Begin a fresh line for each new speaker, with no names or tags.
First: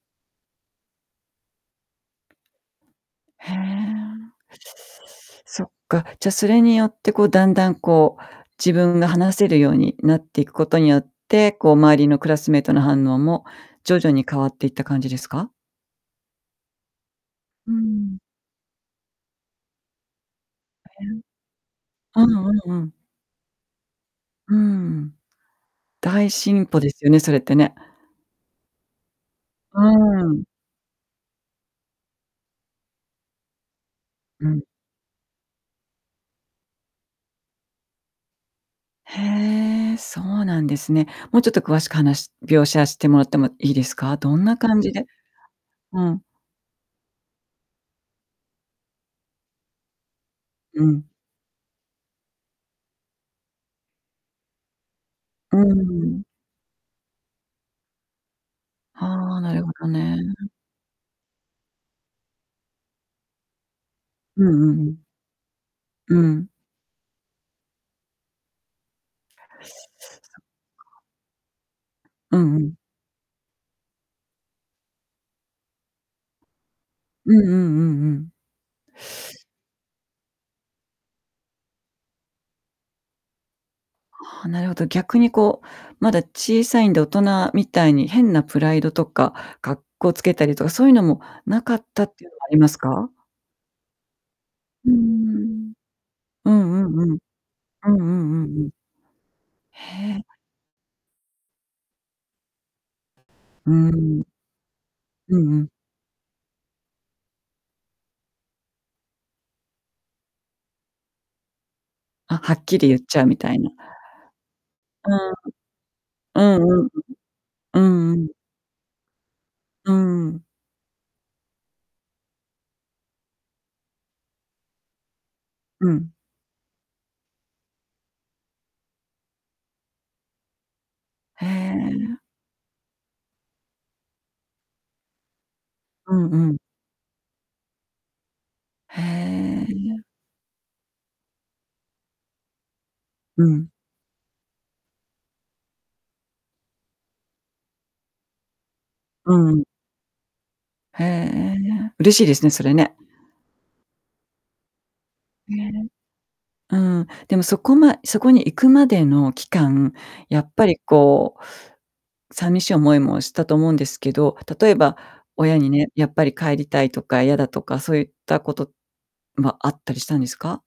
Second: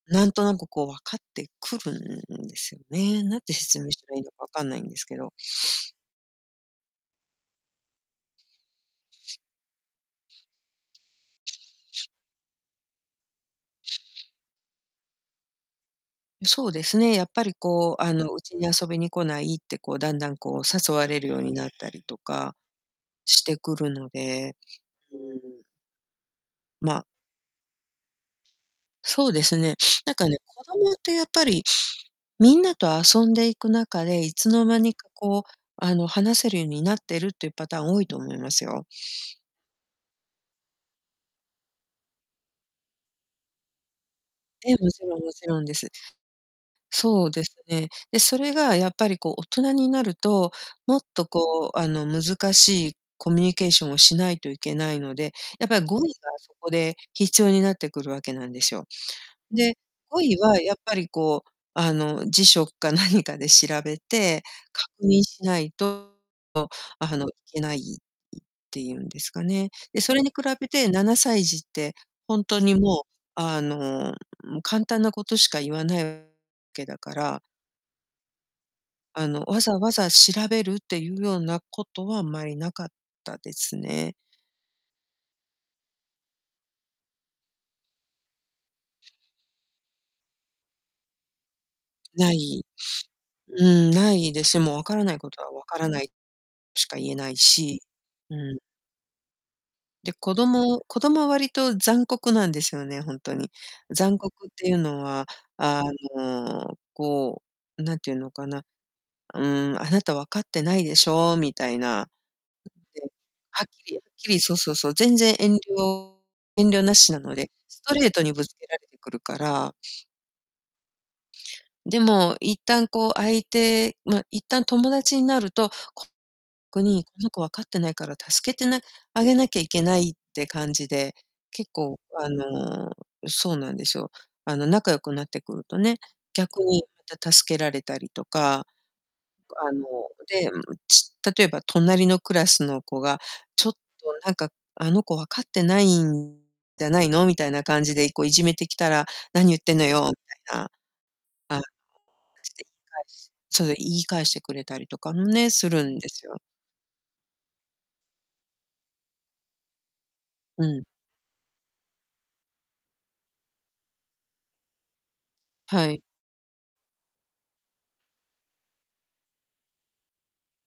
なんとなくこう分かってくるんですよね。何
へ
て説明したらいい
え。
のか分かんないんですけど。
そっか、じゃそれによってこうだんだんこう、自分が話せるようになっていくことによって、こう周りのクラスメートの反応も徐々に変わっていった感じですか？
うそうですね、やっぱり
うー
こうあ
ん。
の「うちに遊びに来ない」ってこうだんだんこう誘われ
[unintelligible]
るようになったりと
うんう
か
んうん。
してくるので。
うん。
うーん。
大進歩です
ま
よね、それってね。
そうですね、
う
なん
ー
かね、
ん。
子供ってやっぱり、みんなと遊んでいく中で、い
う
つ
ん。
の間にかこう、あの、話せるゆになってるっていうパターン多いと思いますよ。
へえ、そうなんですね。もうちょっと詳しく話描写してもらってもいいですか。どんな
ええ、
感
も
じ
ち
で
ろんもちろんです。
うん。
そうですね。で、それがやっぱりこう大人になると、
う
もっ
ん。
とこうあの、難しいコミュニケーションをしないといけないので、
うー
やっぱり語彙
ん。
がそこで必要になってくるわけなんですよ。
ああ、なるほ
で、
どね。
語彙はやっぱりこう、あの、辞書か何かで調べて、
うんうんう
確
ん。
認しないと
う
と、
ん。
あの、いけないいっていうんですかね。で、それに比べて7歳児って
う
ほん
んう
と
ん。
にもうあの、も、簡単なことしか言わなうけだか
う
ら
んうんうんうん。
あの、わざわざ調べるっていうようなことはあんまりなかったですね。
はあ、なるほど。逆にこう、まだ小さいんで、大人みたいに変なプライドとか、格好つけたりとか、そういうのも無かったっていう
無
のはあり
い。
ますか？
うん、無いですよ。もう「分
うー
からないことは分
ん、
からない」
うん。
し
うん。
か
うんう
言
ん
え
うん。
ないし。
うんうんう
うん。
んうん。
で、
へえ。
子供子供は割と残酷なんですよね、ほんとに。
うう
残
ん。
酷っていうのは
うんうん。
あの、こうなんていうのかな。「うーん、あなた分かってないでしょ」みたいな。
あ、はっきり言っ
[unintelligible]
ちゃうみたい
はっ
な。
きり、きり、そうそうそう、
う
全然遠慮
ん。う
遠
ん
慮
うん。
なしなので、
う
ストレー
んう
ト
ん。
にぶつけられてくるから。
うーん。
でも、一旦こう相手ま、一旦友達になると、
う
こ
ん。
こに「この子分かってないから助けてなあげなきゃいけない」って感じで、
へ
結構
え。
あの、うそうなんですよ。あの仲良くなってくるとね、
うんうん。
逆にまた助けられたりとか、
へ
あの、
え。
で、んん、ち例えば隣のクラスの子が、
う
「ちょ
ん。
っとなんかあの子、分かってないんじゃないの？」みたいな感じでいこいじめてきたら
う
「何
んう
言っ
ん。
てんのよ」みたいな。
へえ、
あ、
嬉しいですね、
し
そ
て
れね。
返しそう、言い返してくれたりとかんね、
うえ
す
え。
るんですよ。
うん、でもそこまそこに行くまでの期間、やっぱ
う
り
ん。
こう寂しい思いもしたと思うんですけど、例えば親に
は
ね
い。
「やっぱり帰りたい」とか「嫌だ」とかそういったことはあったりしたんですか？